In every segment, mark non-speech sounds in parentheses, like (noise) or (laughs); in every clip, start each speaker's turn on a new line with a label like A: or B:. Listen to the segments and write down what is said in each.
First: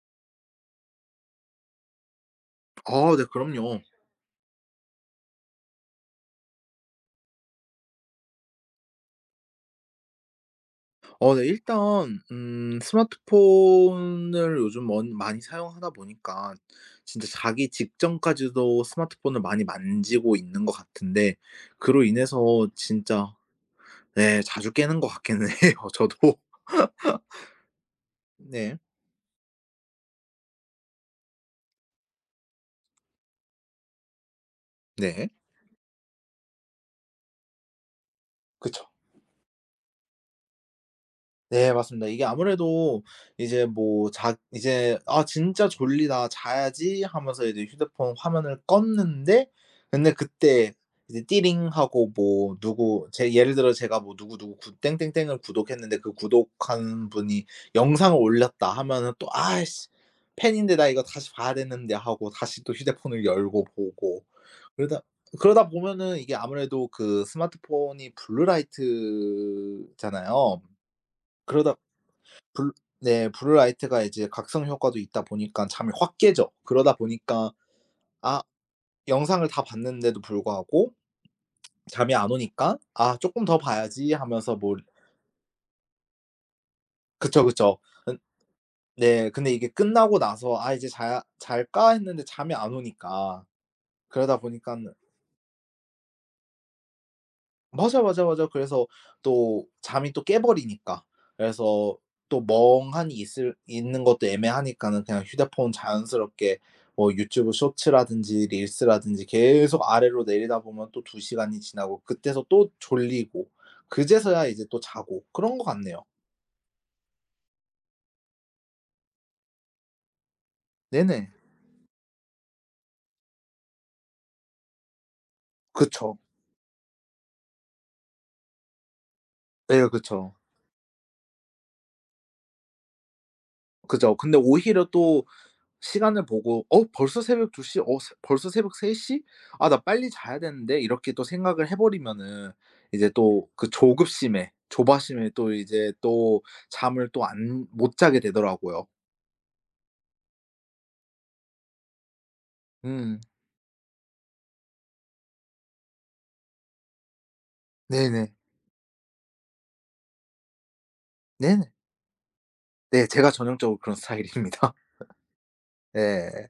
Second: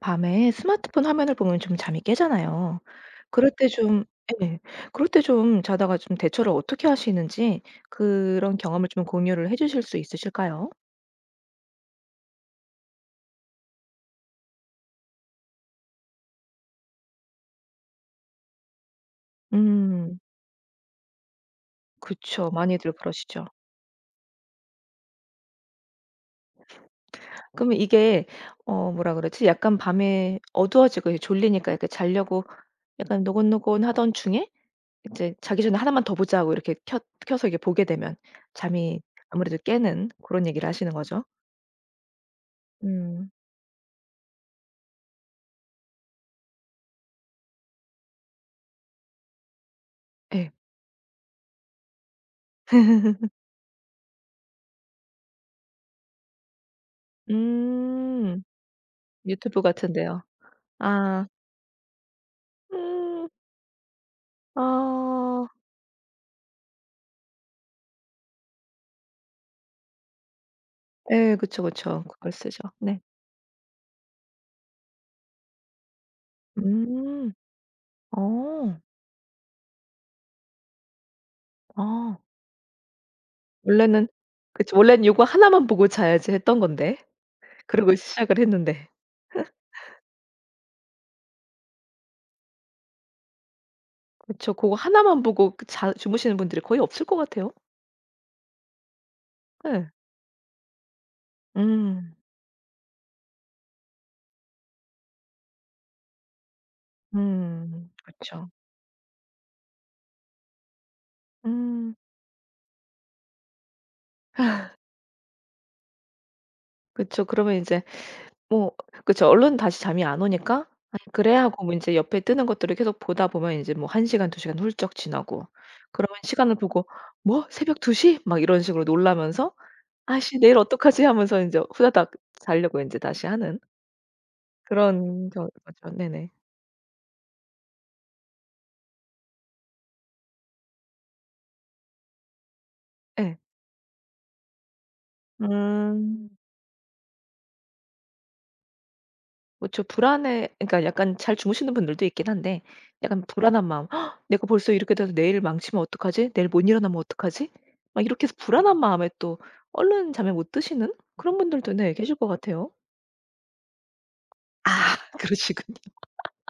A: 밤에 스마트폰 화면을 보면 좀 잠이 깨잖아요.
B: 아 네
A: 그럴 때
B: 그럼요.
A: 좀 예. 그럴 때 좀 자다가 좀 대처를 어떻게 하시는지 그런 경험을 좀 공유를 해 주실 수 있으실까요?
B: 네 일단 스마트폰을 요즘 먼 많이 사용하다 보니까 진짜 자기 직전까지도 스마트폰을 많이
A: 음.
B: 만지고 있는 것 같은데 그로 인해서
A: 그쵸. 많이들
B: 진짜
A: 그러시죠.
B: 네 자주 깨는 것 같기는 (laughs) 해요 저도.
A: 그러면 이게
B: 네.
A: 어 뭐라 그러지? 약간 밤에 어두워지고 이제 졸리니까 이렇게 자려고 약간 노곤노곤하던 중에
B: 네.
A: 이제 자기 전에 '하나만 더 보자.' 고 이렇게 켜 켜서 이게 보게 되면
B: 그쵸.
A: 잠이 아무래도 깨는 그런 얘기를 하시는 거죠.
B: 네 맞습니다. 이게 아무래도
A: 음.
B: 이제 뭐 자 이제 '아 진짜 졸리다. 자야지.' 하면서 이제 휴대폰 화면을 껐는데 근데
A: 예.
B: 그때 이제 띠링 하고 뭐 누구
A: (laughs)
B: 제 예를 들어 제가 뭐 누구 누구 구 땡땡땡을 구독했는데 그 구독한 분이 영상을
A: 음.
B: 올렸다 하면은 또
A: 유튜브
B: '아이씨
A: 같은데요.
B: 팬인데 나 이거
A: 아.
B: 다시 봐야 되는데.' 하고 다시 또 휴대폰을
A: 음.
B: 열고 보고 그러다
A: 아.
B: 그러다 보면은 이게 아무래도 그 스마트폰이 블루라이트잖아요.
A: 예. 그쵸,
B: 그러다
A: 그쵸. 그걸 쓰죠.
B: 블
A: 네.
B: 네 블루라이트가 이제 각성 효과도 있다 보니까 잠이 확 깨죠. 그러다
A: 음.
B: 보니까 아
A: 어.
B: 영상을 다 봤는데도 불구하고 잠이
A: 아.
B: 안 오니까 '아 쪼끔 더
A: 원래는
B: 봐야지.' 하면서
A: 그쵸.
B: 뭐
A: 원래는 요거 하나만 보고 자야지 했던 건데.
B: 그쵸, 그쵸.
A: 그러고
B: 은
A: 시작을 했는데.
B: 네 근데 이게 끝나고 나서 '아 이제 자야 잘까?' 했는데 잠이 안 오니까 그러다
A: 그쵸. 고거
B: 보니깐
A: 하나만 보고 그 자 주무시는 분들이 거의 없을 것 같아요.
B: 맞아, 맞아, 맞아. 그래서 또
A: 예.
B: 잠이 또 깨버리니까. 그래서
A: 음.
B: 또 멍하니 있을 있는 것도 애매하니까는 그냥 휴대폰 자연스럽게 뭐 유튜브
A: 음.
B: 쇼츠라든지
A: 그쵸.
B: 릴스라든지 계속 아래로 내리다 보면 또 2 시간이
A: 음.
B: 지나고 그때서 또 졸리고 그제서야 이제 또 자고 그런 것 같네요.
A: 그쵸. 그러면 인제 뭐 그쵸. 얼른 다시 잠이 안 오니까 '아이
B: 네네.
A: 그래.' 하고 뭐 인제 옆에 뜨는 것들을 계속 보다 보면 인제 뭐 1 시간 2 시간 훌쩍 지나고
B: 그쵸.
A: 그러면 시간을 보고 '뭐 새벽 2 시?' 막 이런 식으로 놀라면서
B: 예 그쵸.
A: '아이씨 내일 어떡하지?' 하면서 인제 후다닥 자려고 인제 다시 하는
B: 그죠. 근데 오히려 또
A: 그런 겨 거죠.
B: 시간을
A: 네네.
B: 보고 '어 벌써 새벽 2 시? 어 새 벌써 새벽 3 시? 아 나 빨리 자야 되는데.' 이렇게 또 생각을 해 버리면은 이제
A: 예.
B: 또 그 조급심에 조바심에 또 이제
A: 음.
B: 또 잠을 또 안 못 자게 되더라고요.
A: 그쵸. 불안해 그러니까 약간 잘 주무시는 분들도 있긴 한데
B: 음.
A: 약간 불안한 마음 '헉 내가 벌써 이렇게 돼서 내일 망치면 어떡하지? 내일 못 일어나면 어떡하지?' 막 이렇게 해서
B: 네네.
A: 불안한 마음에 또 얼른 잠에 못 드시는 그런 분들도
B: 네네.
A: 네 계실 것 같아요.
B: 네 제가 전형적으로 그런 스타일입니다.
A: 아 (laughs) 그러시군요.
B: (laughs) 네.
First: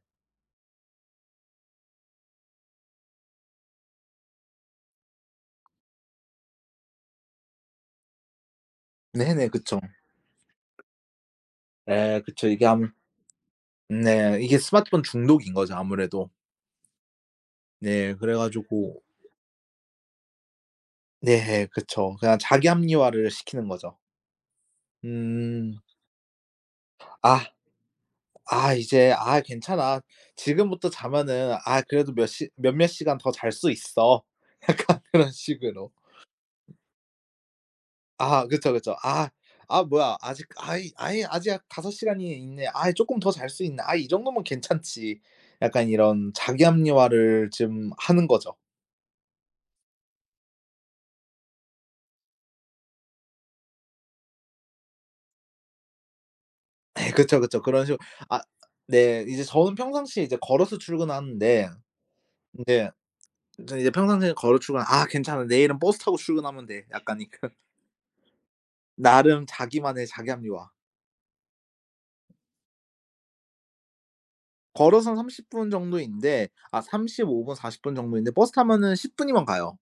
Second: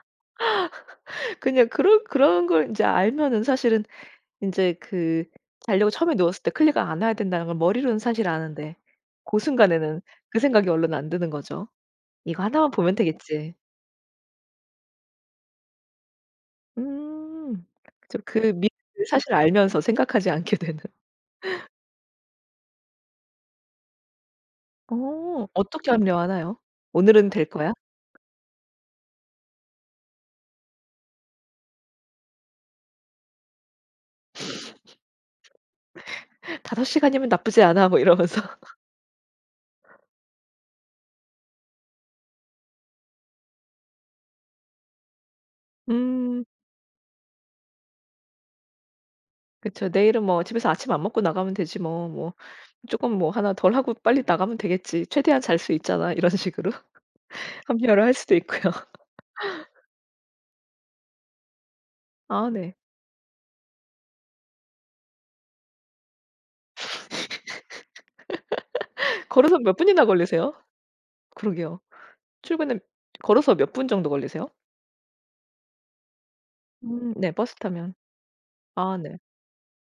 A: 그냥 그런 그런 걸 인제 알면은 사실은 인제 그 자려고 처음에 누웠을 때 클릭을 안 해야 된다는 걸 머리로는 사실 아는데 고
B: 네네. 그쵸.
A: 순간에는 그 생각이 얼른 안 드는 거죠.
B: 예
A: '이거
B: 그쵸. 이게
A: 하나만
B: 아무
A: 보면 되겠지.'
B: 네 이게 스마트폰 중독인 거죠 아무래도.
A: 음.
B: 네
A: 그쵸.
B: 그래
A: 그 미래를
B: 가지고
A: 사실 알면서 생각하지 않게 되는.
B: 네 그쵸. 그냥 자기 합리화를 시키는 거죠.
A: 어.
B: 음.
A: 어떻게 합류하나요 "오늘은
B: 아
A: 될 거야.
B: 아 이제 '아 괜찮아. 지금부터 자면은 아 그래도 몇 시 몇몇 시간 더 잘 수 있어.' (laughs) 약간 그런 식으로.
A: 5 시간이면 나쁘지 않아." 뭐 이러면서.
B: 아 그쵸, 그쵸. '아 아 뭐야. 아직 아이 아이 아직 약 5 시간이 있네. 아이 쪼끔 더 잘 수 있네. 아 이 정도면 괜찮지.' 약간 이런
A: 음. (laughs)
B: 자기 합리화를 좀 하는 거죠.
A: 그쵸. "내일은 뭐 집에서 아침 안 먹고 나가면 되지 뭐. 뭐 쪼끔 뭐 하나 덜 하고 빨리 나가면 되겠지. 최대한 잘 수 있잖아." 이런 식으로 (laughs)
B: (laughs) 예 그쵸, 그쵸. 그런 식으로
A: 합리화를 할 수도
B: 아
A: 있고요.
B: 네. 이제 저는 평상시에 이제 걸어서 출근하는데
A: 아 네.
B: 네제 저는 이제 평상시에 걸어 출근 '아 괜찮아. 내일은 버스 타고 출근하면 돼.' 약간 이런 나름
A: 걸어서 몇 분이나
B: 자기만의 자기
A: 걸리세요?
B: 합리화.
A: 그러게요. 출근은 걸어서 몇 분 정도 걸리세요?
B: 걸어서 30분 정도인데 아
A: 네
B: 35분
A: 버스
B: 40
A: 타면.
B: 분 정도인데 버스 타면은
A: 아
B: 10
A: 네.
B: 분이면 가요.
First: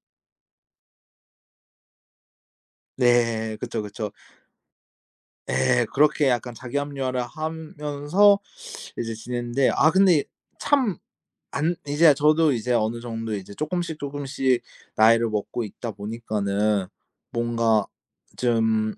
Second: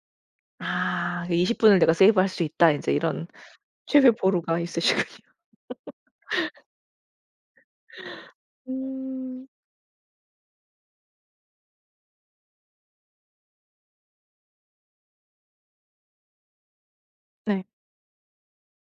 A: 아 '그 20 분을 내가 세이브할 수 있다.' 인제 이런.
B: 네. 그쵸, 그쵸.
A: 책을 보루가 있으시군요. (laughs)
B: 예. 그렇게 약간 자기 합리화를 하면서 이제 지냈
A: 음.
B: 는데 아 근데 참 안 이제 저도 이제 어느 정도 이제 쪼끔씩 쪼끔씩 나이를 먹고 있다 보니까는
A: 네.
B: 뭔가 좀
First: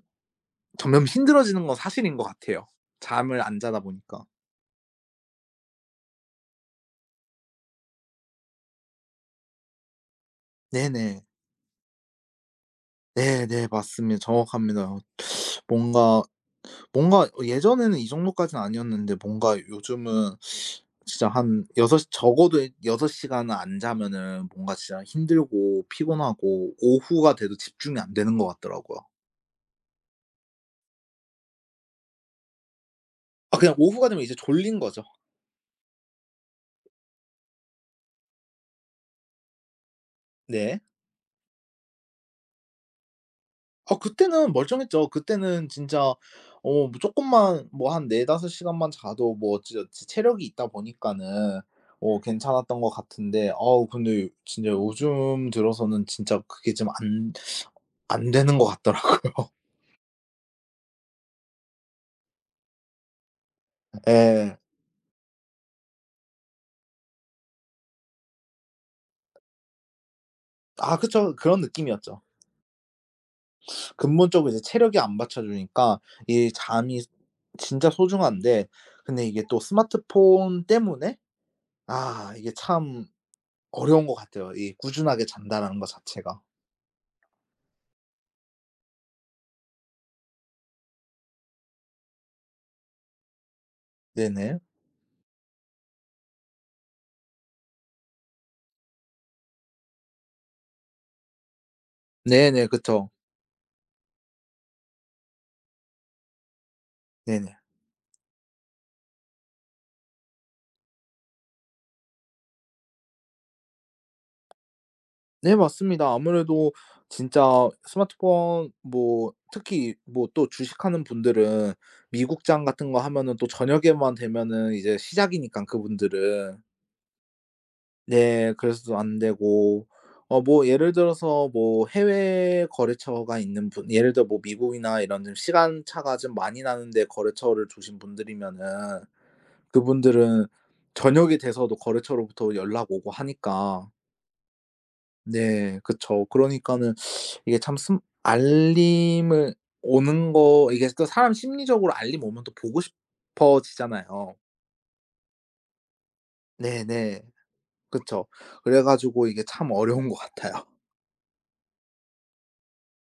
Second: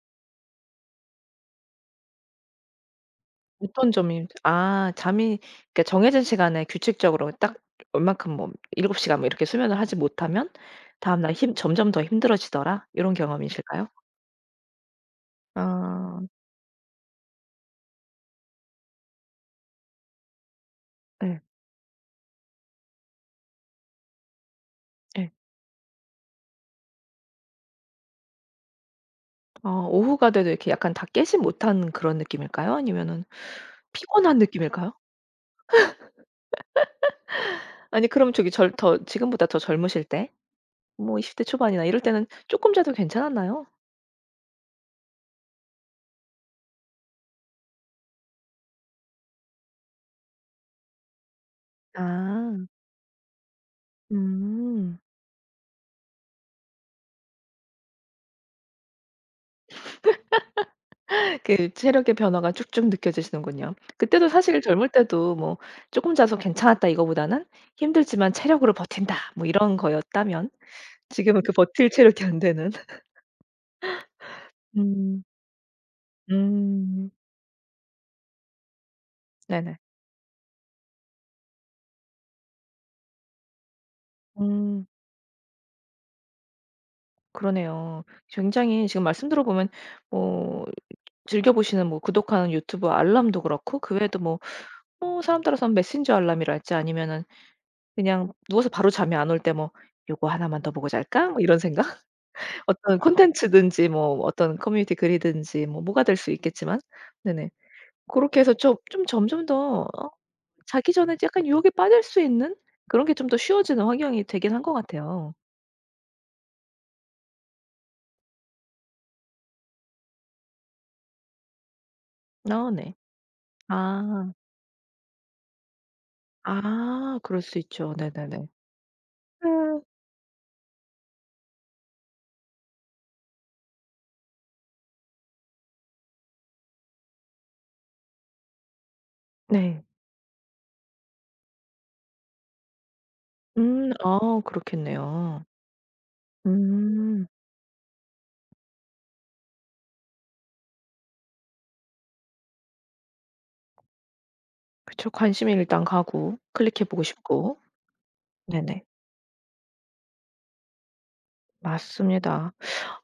B: 점점 힘들어지는 건 사실인 것 같아요, 잠을 안 자다
A: 어떤
B: 보니까.
A: 점이 아 잠이 그러니까 정해진 시간에 규칙적으로 딱 얼만큼 뭐 7 시간 뭐 이렇게 수면을 하지 못하면
B: 네네.
A: 다음날 힘 점점 더 힘들어지더라 요런
B: 네네.
A: 경험이실까요?
B: 맞습니다. 정확합니다.
A: 아
B: 뭔가 뭔가 예전에는 이 정도까지는 아니었는데 뭔가 요즘은 진짜
A: 네.
B: 한 6 시 적어도 6 시간은 안 자면은 뭔가 진짜
A: 예.
B: 힘들고 피곤하고 오후가 돼도 집중이 안 되는 것 같더라고요.
A: 어 오후가 돼도 이렇게 약간 다 깨지 못한 그런 느낌일까요? 아니면은
B: 아 그냥 오후가 되면 이제
A: 피곤한
B: 졸린
A: 느낌일까요?
B: 거죠.
A: 아니 그럼 저기 절 더 지금보다 더 젊으실 때
B: 네.
A: 뭐 20대 초반이나 이럴 때는 쪼끔 자도 괜찮았나요?
B: 아 그때는 멀쩡했죠. 그때는 진짜 뭐 쪼끔만 뭐 한 네 다섯 시간만 자도 뭐 진짜 제 체력이 있다 보니까는 어
A: 아.
B: 괜찮았던 것 같은데 아우 근데 진짜
A: 음.
B: 요즘 들어서는 진짜 그게 좀 안 되는 것 같더라고요.
A: 그 체력의 변화가 쭉쭉 느껴지시는군요. 그때도
B: 예.
A: 사실 젊을 때도 뭐 '쪼끔 자서 괜찮았다.' 이거보다는 '힘들지만 체력으로 버틴다.' 뭐 이런 거였다면
B: 아 그쵸.
A: 지금은 그
B: 그런
A: 버틸
B: 느낌이었죠.
A: 체력이 안 되는.
B: 근본적으로 이제 체력이 안
A: 음.
B: 받쳐 주니까 이 잠이
A: 음.
B: 진짜 소중한데 근데 이게 또
A: 네네.
B: 스마트폰 때문에 아 이게 참 어려운 것 같아요 이
A: 음.
B: 꾸준하게 잔다라는 것 자체가.
A: 그러네요. 굉장히 지금 말씀 들어보면 뭐 즐겨 보시는 뭐 구독하는 유튜브 알람도 그렇고 그 외에도 뭐
B: 네네.
A: 뭐 사람 따라서는 메신저 알람이랄지 아니면은 그냥 누워서 바로 잠이 안 올 때 뭐 '요거 하나만 더 보고 잘까?' 뭐 이런 생각?
B: 네네.
A: 어떤
B: 그쵸.
A: 콘텐츠든지 뭐 어떤 커뮤니티 글이든지 뭐 뭐가 될 수 있겠지만 네네.
B: 네네.
A: 고렇게 해서 좀 좀 점점 더 자기 전에 약간 유혹에 빠질 수 있는 그런 게 좀 더 쉬워지는 환경이 되긴 한 것 같아요.
B: 네 맞습니다. 아무래도 진짜 스마트폰 뭐 특히 뭐 또 주식하는 분들은 미국장
A: 아
B: 같은
A: 네.
B: 거 하면은 또 저녁에만
A: 아.
B: 되면은 이제 시작이니깐 그분들은.
A: 아 그럴 수 있죠. 네네네.
B: 네. 그래서도 안
A: 음
B: 되고 뭐 예를 들어서 뭐 해외 거래처가 있는 분 예를 들어 뭐 미국이나 이런 좀 시간차가 좀 많이 나는데 거래처를 두신 분들이면은
A: 네.
B: 그분들은 저녁이 돼서도 거래처로부터 연락 오고 하니까
A: 아 그렇겠네요.
B: 네 그쵸. 그러니까는
A: 음.
B: 이게 참 슴 알림을 오는 거 이게 또 사람 심리적으로 알림 오면 또 보고 싶어지잖아요.
A: 그쵸. 관심이 일단 가고 클릭해 보고
B: 네네.
A: 싶고.
B: 그쵸. 그래
A: 네네.
B: 가지고 이게 참 어려운 것 같아요.
A: 맞습니다.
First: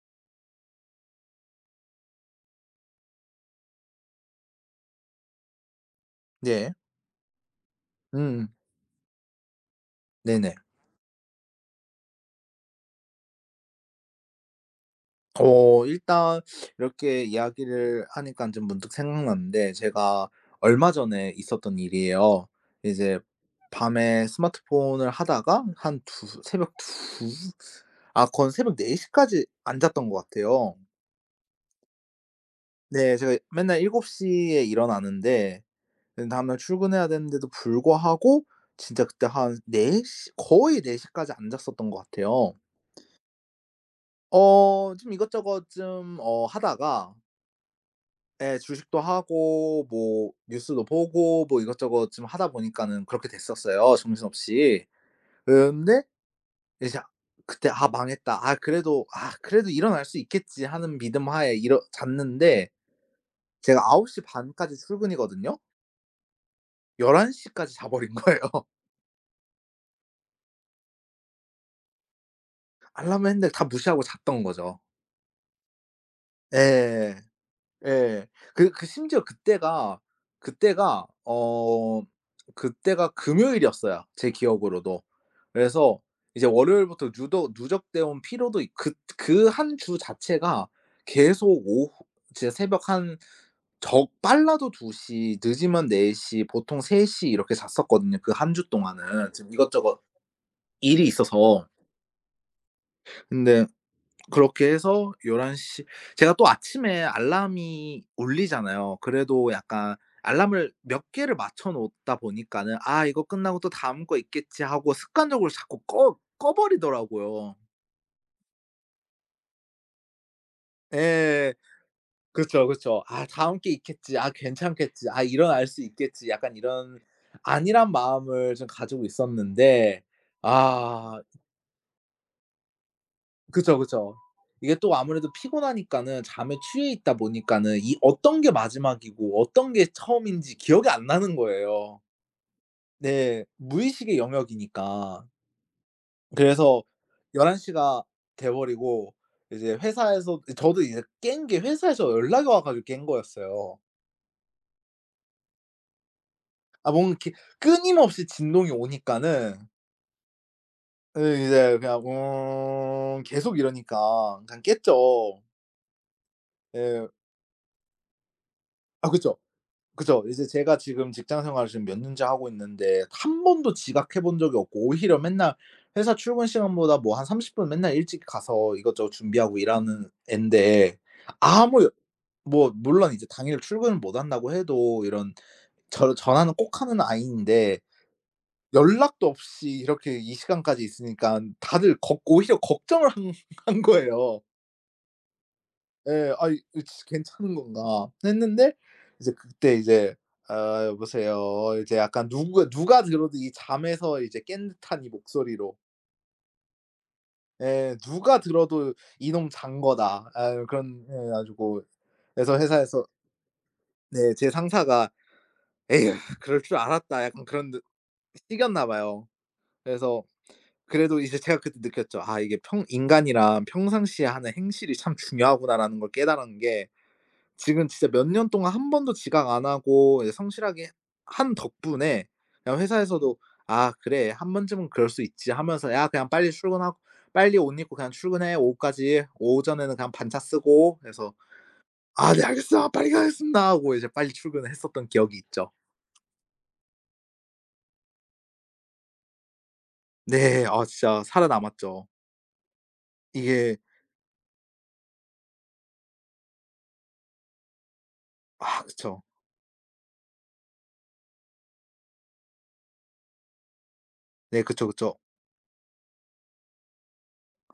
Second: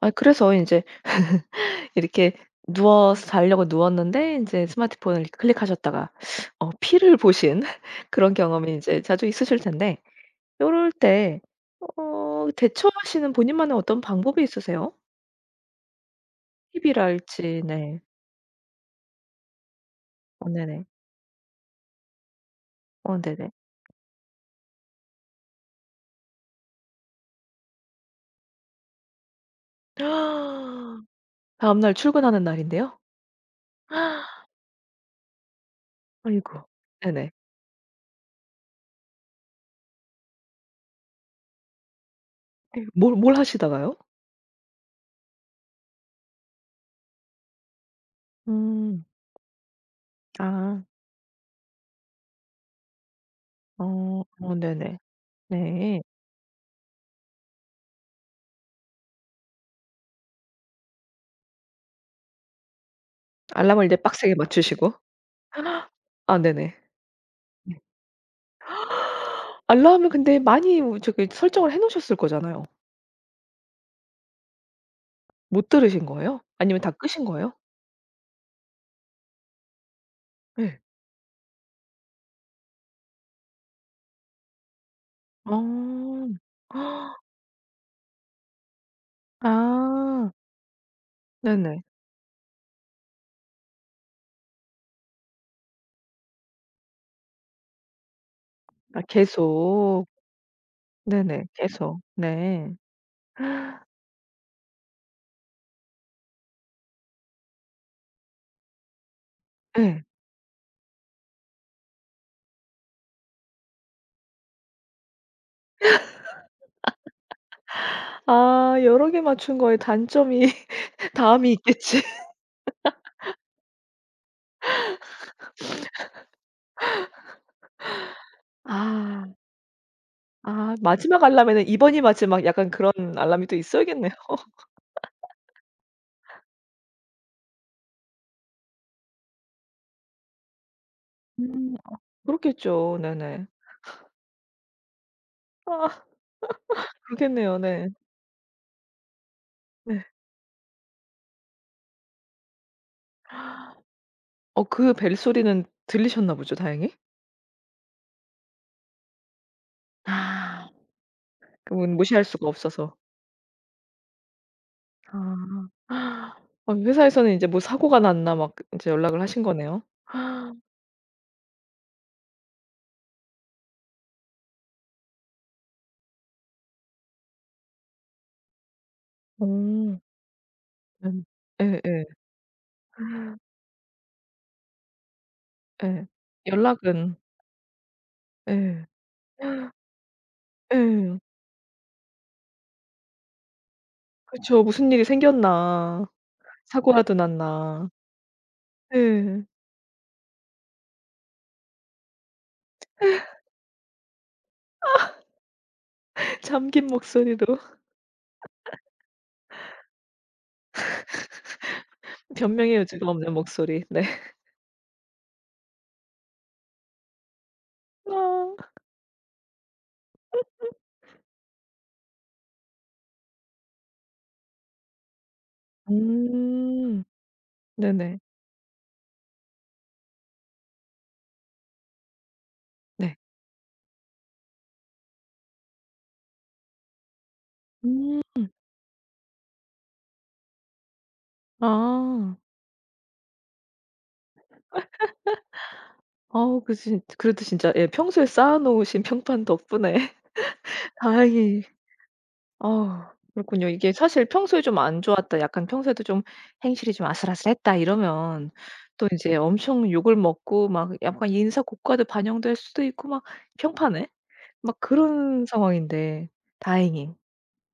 A: 아 그래서 인제 이렇게 누워서 자려고 누웠는데 인제 스마트폰을 이렇게 클릭하셨다가
B: (laughs)
A: 어
B: 네.
A: 피를 보신 (laughs) 그런
B: 음.
A: 경험이 인제 자주 있으실 텐데
B: 네네.
A: 요럴 때 어 대처하시는 본인만의 어떤 방법이 있으세요?
B: 일단 이렇게
A: 팁이랄지 네.
B: 이야기를 하니까 좀 문득 생각났는데 제가
A: 어 네네.
B: 얼마 전에 있었던 일이에요.
A: 어
B: 이제
A: 네네.
B: 밤에 스마트폰을 하다가 한 두 새벽 2 아 그건 새벽 4 시까지 안 잤던 것 같아요.
A: (gasps) 다음날 출근하는 날인데요?
B: 네. 제가 맨날 7
A: (gasps)
B: 시에 일어나는데 그 다음날
A: 아이고.
B: 출근해야
A: 네네.
B: 되는데도 불구하고 진짜 그때 한 4시 거의 4 시까지 안 잤었던 것 같아요.
A: 뭘 뭘 하시다가요?
B: 좀 이것저것 좀 하다가 예. 주식도
A: 음.
B: 하고 뭐
A: 아.
B: 뉴스도 보고 뭐 이것저것 좀 하다 보니까는 그렇게 됐었어요,
A: 어. 어
B: 정신없이.
A: 네네. 네.
B: 근데 이제 그때 '아 망했다. 아 그래도 일어날 수 있겠지.' 하는 믿음 하에. 일어 잤는데 제가
A: 알람을 이제
B: 9시
A: 빡세게
B: 반 까지
A: 맞추시고.
B: 출근이거든요.
A: 아 네네.
B: 1 1시 까지
A: 네.
B: 자버린 거예요. (laughs)
A: 알람을 근데 많이 우 저기 설정을 해 놓으셨을 거잖아요.
B: 알람을 했는데 다 무시하고 잤던 거죠.
A: 못 들으신 거예요? 아니면 다
B: 예.
A: 끄신 거예요?
B: 예. 그 심지어
A: 예.
B: 그때가 그때가 금요일이었어요 제 기억으로도. 그래서
A: 어.
B: 이제 월요일부터 누더 누적돼 온 피로도 있 그 한 주
A: 아.
B: 자체가 계속
A: 네네.
B: 오후 진짜 새벽 한 적 빨라도 2시 늦으면 4시 보통 3시 이렇게 잤었거든요 그 한 주
A: 아
B: 동안은. 지금 이것저것
A: 계속.
B: 일이
A: 네네.
B: 있어서.
A: 계속. 네.
B: 근데 그렇게 해서 1 1시 제가 또 아침에 알람이 울리잖아요. 그래도 약간
A: 예.
B: 알람을 몇 개를 맞춰 놓다 보니까는 '아 이거 끝나고 또 다음 거 있겠지.' 하고 습관적으로 자꾸 꺼 버리더라고요.
A: 아 여러 개 맞춘 거에 단점이 (laughs) 다함이
B: 예.
A: 있겠지.
B: 그쵸, 그쵸. '아 다음 게 있겠지. 아 괜찮겠지. 아 일어날 수 있겠지.' 약간 이런 안일한 마음을 좀 가지고
A: 아.
B: 있었는데
A: 아
B: 아
A: 마지막 알람에는 '이번이 마지막.' 약간 그런 알람이 또
B: 그죠,
A: 있어야겠네요.
B: 그죠. 이게 또 아무래도 피곤하니까는 잠에 취해 있다 보니까는 이 어떤 게 마지막이고 어떤 게 처음인지 기억이 안 나는
A: 음.
B: 거예요.
A: 그렇겠죠.
B: 네.
A: 네네.
B: 무의식의 영역이니까.
A: 아
B: 그래서 11
A: 그렇겠네요. 네.
B: 시가 돼 버리고 이제
A: 네.
B: 회사에서 저도 이제 깬 게 회사에서 연락이 와 가지고 깬 거였어요.
A: 어 그 벨소리는 들리셨나 보죠
B: 아
A: 다행히?
B: 뭔가 이렇게 끊임없이 진동이 오니까는
A: 아.
B: 예 이제
A: 그분
B: 그냥
A: 무시할 수가 없어서.
B: 웅 계속 이러니까 그냥 깼죠.
A: 아. 아
B: 예.
A: 회사에서는 인제 뭐 사고가 났나 막 인제
B: 아
A: 연락을
B: 그쵸.
A: 하신 거네요.
B: 그죠. 이제
A: 어.
B: 제가 지금 직장 생활을 지금 몇 년째 하고 있는데 한 번도 지각해 본 적이 없고 오히려 맨날 회사 출근 시간보다 뭐 한 30분 맨날 일찍 가서 이것저것 준비하고
A: 음.
B: 일하는 앤데
A: 예예.
B: 아무 여
A: 예.
B: 뭐 물론 이제 당일 출근을 못 한다고 해도 이런
A: 예.
B: 전화는 꼭 하는
A: 연락은
B: 아이인데
A: 예.
B: 연락도 없이 이렇게 이 시간까지 있으니
A: 예.
B: 까 다들 걱 오히려 걱정을 한 거예요.
A: 그쵸. 무슨 일이 생겼나.
B: 예. '아 이 이거 진짜
A: 사고라도
B: 괜찮은
A: 났나.
B: 건가?' 했는데 이제
A: 예.
B: 그때 이제 "아 여보세요." 이제 약간 누구가 누가 들어도 이 잠에서 이제 깬 듯한 이 목소리로
A: 잠긴 목소리로 (laughs)
B: 예 누가 들어도 '이놈 잔 거다.' 아 그런 예 가지고 그래서
A: 변명의
B: 회사에서
A: 여지가 없는 목소리. 네.
B: 네 제 상사가 "에휴 그럴 줄 알았다." 약간 그런 느
A: 아.
B: 식이었나 봐요. 그래서 그래도 이제 제가 그때 느꼈죠. '아 이게 평 인간이란 평상시에 하는 행실이 참 중요하구나.'라는 걸 깨달은 게
A: 음.
B: 지금 진짜
A: 네네.
B: 몇 년 동안 한 번도 지각 안 하고 이제 성실하게 한 덕분에 그냥
A: 네.
B: 회사에서도 '아 그래 한 번쯤은 그럴 수 있지.' 하면서 "야 그냥 빨리 출근하고 빨리 옷 입고 그냥
A: 음.
B: 출근해. 오후까지. 오전에는 그냥 반차 쓰고." 그래서 "아
A: 아.
B: 네 알겠습니다. 빨리 가겠습니다." 하고 이제 빨리 출근을 했었던 기억이 있죠.
A: 아우 그 진 그래도 진짜 예 평소에 쌓아 놓으신 (laughs) 평판 덕분에
B: 네. 아 진짜
A: 다행히
B: 살아남았죠.
A: 아 그렇군요.
B: 이게
A: 이게 사실 평소에 좀 안 좋았다 약간 평소에도 좀 행실이 좀 아슬아슬했다 이러면
B: 아
A: 또 이
B: 그쵸.
A: 제 엄청 욕을 먹고 막 약간 인사 고과도 반영될 수도 있고 막 평판에
B: 네
A: 막
B: 그쵸, 그쵸.
A: 그런 상황인데 다행히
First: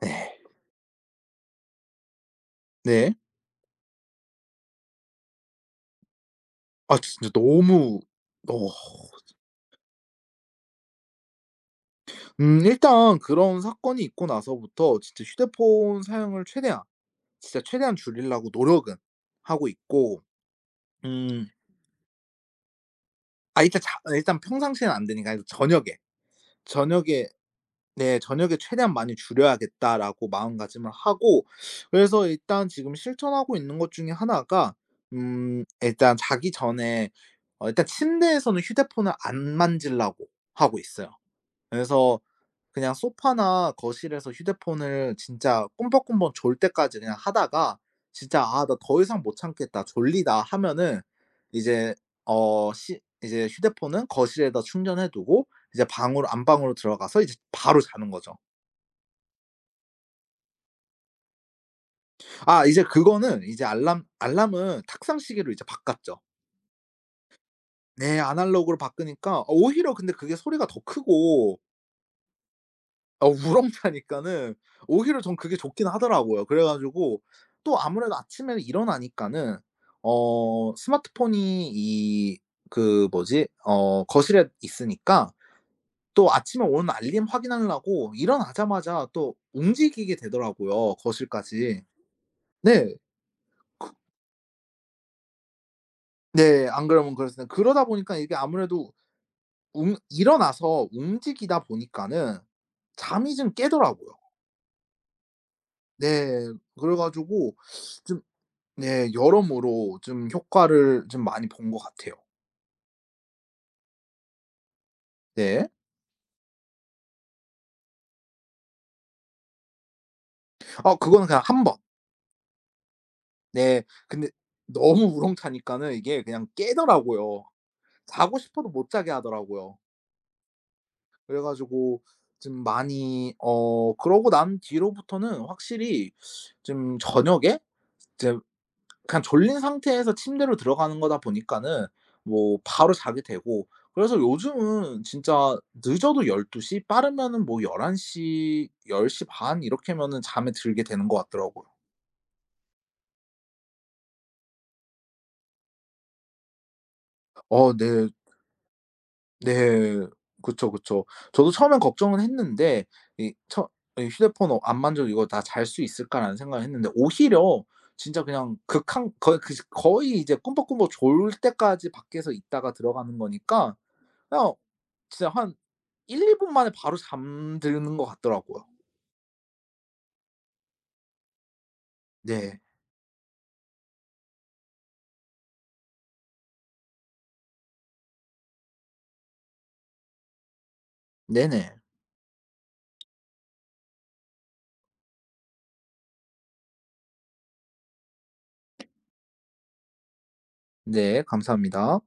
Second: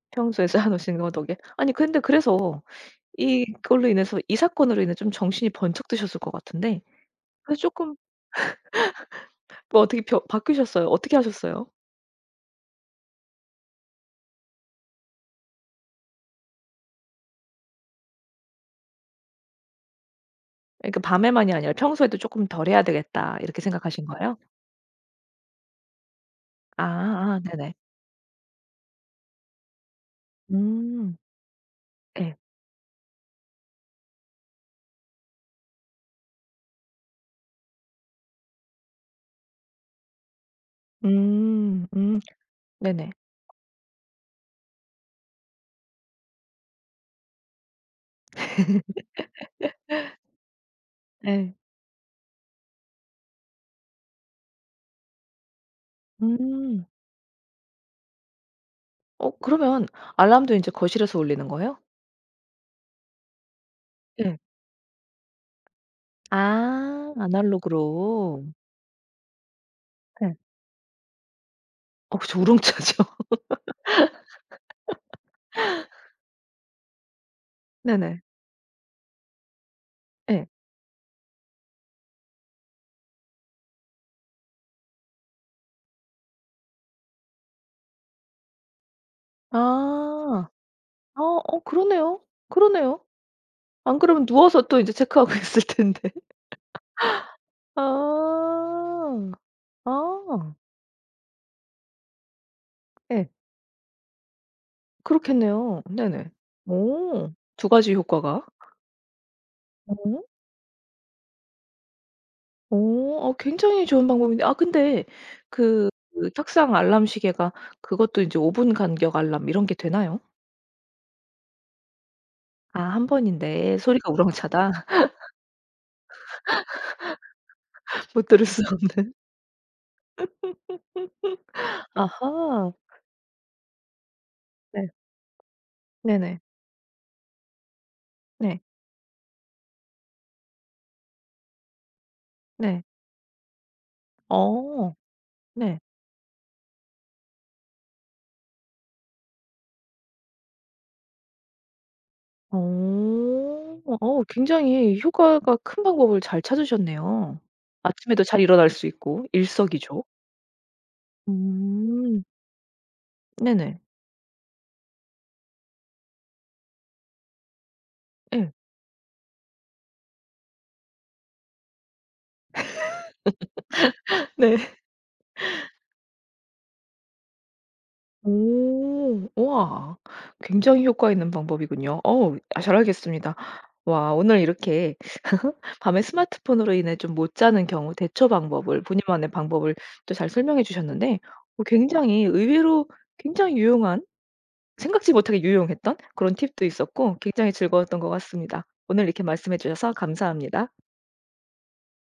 B: 네.
A: 평소에 쌓아 놓으신 거 덕에 아니 근데 그래서
B: 네.
A: 이걸로 인해서 이 사건으로 인해 좀 정신이 번쩍 드셨을 것 같은데
B: 아 진짜
A: 그래서 조금
B: 너무 어.
A: 뭐 어떻게 벼 바뀌셨어요? 어떻게 하셨어요?
B: 일단 그런 사건이 있고 나서부터 진짜 휴대폰 사용을 최대한 진짜 최대한 줄이려고 노력은 하고 있고
A: 그러니까
B: 음
A: 밤에만이 아니라 평소에도 조금 덜 해야 되겠다.' 이렇게
B: 아 일단 자
A: 생각하신 거예요?
B: 일단 평상시에는 안 되니까 일단 저녁에,
A: 아
B: 저녁에
A: 아 네네.
B: 네 '저녁에 최대한 많이 줄여야겠다.'라고 마음가짐을
A: 음.
B: 하고 그래서
A: 예.
B: 일단 지금 실천하고 있는 것 중에 하나가 일단 자기 전에 일단 침대에서는 휴대폰을 안 만지려고 하고 있어요.
A: 음. 음.
B: 그래서 그냥
A: 네네.
B: 소파나 거실에서 휴대폰을 진짜 꿈벅꿈벅 졸 때까지 그냥 하다가 진짜 '아 나 더 이상 못 참겠다. 졸리다.' 하면은
A: 예.
B: 이제 어 시 이제 휴대폰은 거실에다 충전해 두고 이제 방으로 안방으로
A: 음.
B: 들어가서 이제 바로 자는 거죠.
A: 어 그러면 알람도 인제 거실에서 울리는 거예요?
B: 아 이제 그거는 이제
A: 예.
B: 알람은 탁상 시계로 이제 바꿨죠.
A: 아
B: 네.
A: 아날로그로.
B: 아날로그로 바꾸니까 오히려 근데
A: 예.
B: 그게 소리가 더 크고
A: 어 그쵸. 우렁차죠.
B: 어 우렁차니까는 오히려 전 그게 좋긴 하더라고요. 그래 가지고 또
A: (laughs)
B: 아무래도
A: 네네.
B: 아침에 일어나니까는
A: 예.
B: 어 스마트폰이 이 그 뭐지 어 거실에 있으니까 또 아침에 오는 알림 확인하려고 일어나자마자 또 움직이게
A: 아.
B: 되더라고요
A: 아 어
B: 거실까지.
A: 그러네요.
B: 네.
A: 그러네요. 안 그러면 누워서 또 인제 체크하고 (laughs) 있을 텐데.
B: 네. 안 그러면 그렇습니다. 그러다 보니까 이게
A: 아.
B: 아무래도 움
A: 아.
B: 일어나서 움직이다 보니까는
A: 예.
B: 잠이 좀 깨더라고요.
A: 그렇겠네요. 네네.
B: 네. 그래
A: 오.
B: 가지고
A: 두 가지
B: 좀
A: 효과가.
B: 네. 여러모로
A: 어.
B: 좀 효과를 좀 많이 본 것 같아요.
A: 어 어 굉장히 좋은 방법인데 아 근데
B: 네.
A: 그 탁상 알람 시계가 그것도 이제5 분 간격 알람 이런 게 되나요?
B: 아 그거는 그냥 한 번.
A: 아 한 번인데
B: 네.
A: 소리가
B: 근데
A: 우렁차다.
B: 너무 우렁차니까는 이게 그냥 깨더라고요.
A: (laughs) 못
B: 자고
A: 들을 수
B: 싶어도 못 자게
A: 없는.
B: 하더라고요. 그래 가지고 좀
A: 아하.
B: 많이 그러고 난
A: 네.
B: 뒤로부터는 확실히
A: 네네.
B: 좀 저녁에 이제
A: 네.
B: 그냥 졸린 상태에서 침대로 들어가는 거다 보니까는 뭐
A: 네.
B: 바로 자게 되고 그래서
A: 어.
B: 요즘은 진짜
A: 네.
B: 늦어도 12시 빠르면은 뭐 11 시, 10시 반 이렇게 하면은 잠에 들게 되는 것 같더라고요.
A: 어. 어 굉장히 효과가 큰 방법을 잘 찾으셨네요.
B: 어 네.
A: 아침에도 잘 일어날 수 있고 일석이조.
B: 네. 그쵸, 그쵸. 저도 처음엔 걱정은
A: 음.
B: 했는데 이 처
A: 네네.
B: 이 '휴대폰 어 안 만져도 이거 다 잘 수 있을까.'라는 생각을 했는데 오히려 진짜
A: 예.
B: 그냥 극한 거의 그 거의 이제 꿈벅꿈벅 졸 때까지 밖에서 있다가 들어가는 거니까
A: (laughs)
B: 그냥
A: 네.
B: 진짜 한 1, 2분 만에 바로 잠드는 것 같더라고요.
A: 오. 우와. 굉장히 효과 있는 방법이군요. 어우
B: 네.
A: 아 잘 알겠습니다. 와 오늘 이렇게 (laughs) 밤에 스마트폰으로 인해 좀 못 자는 경우 대처 방법을 본인만의 방법을 또 잘 설명해 주셨는데 어
B: 네네.
A: 굉장히 의외로 굉장히 유용한 생각지 못하게 유용했던 그런 팁도 있었고 굉장히 즐거웠던 것 같습니다. 오늘 이렇게 말씀해 주셔서 감사합니다.
B: 네 감사합니다.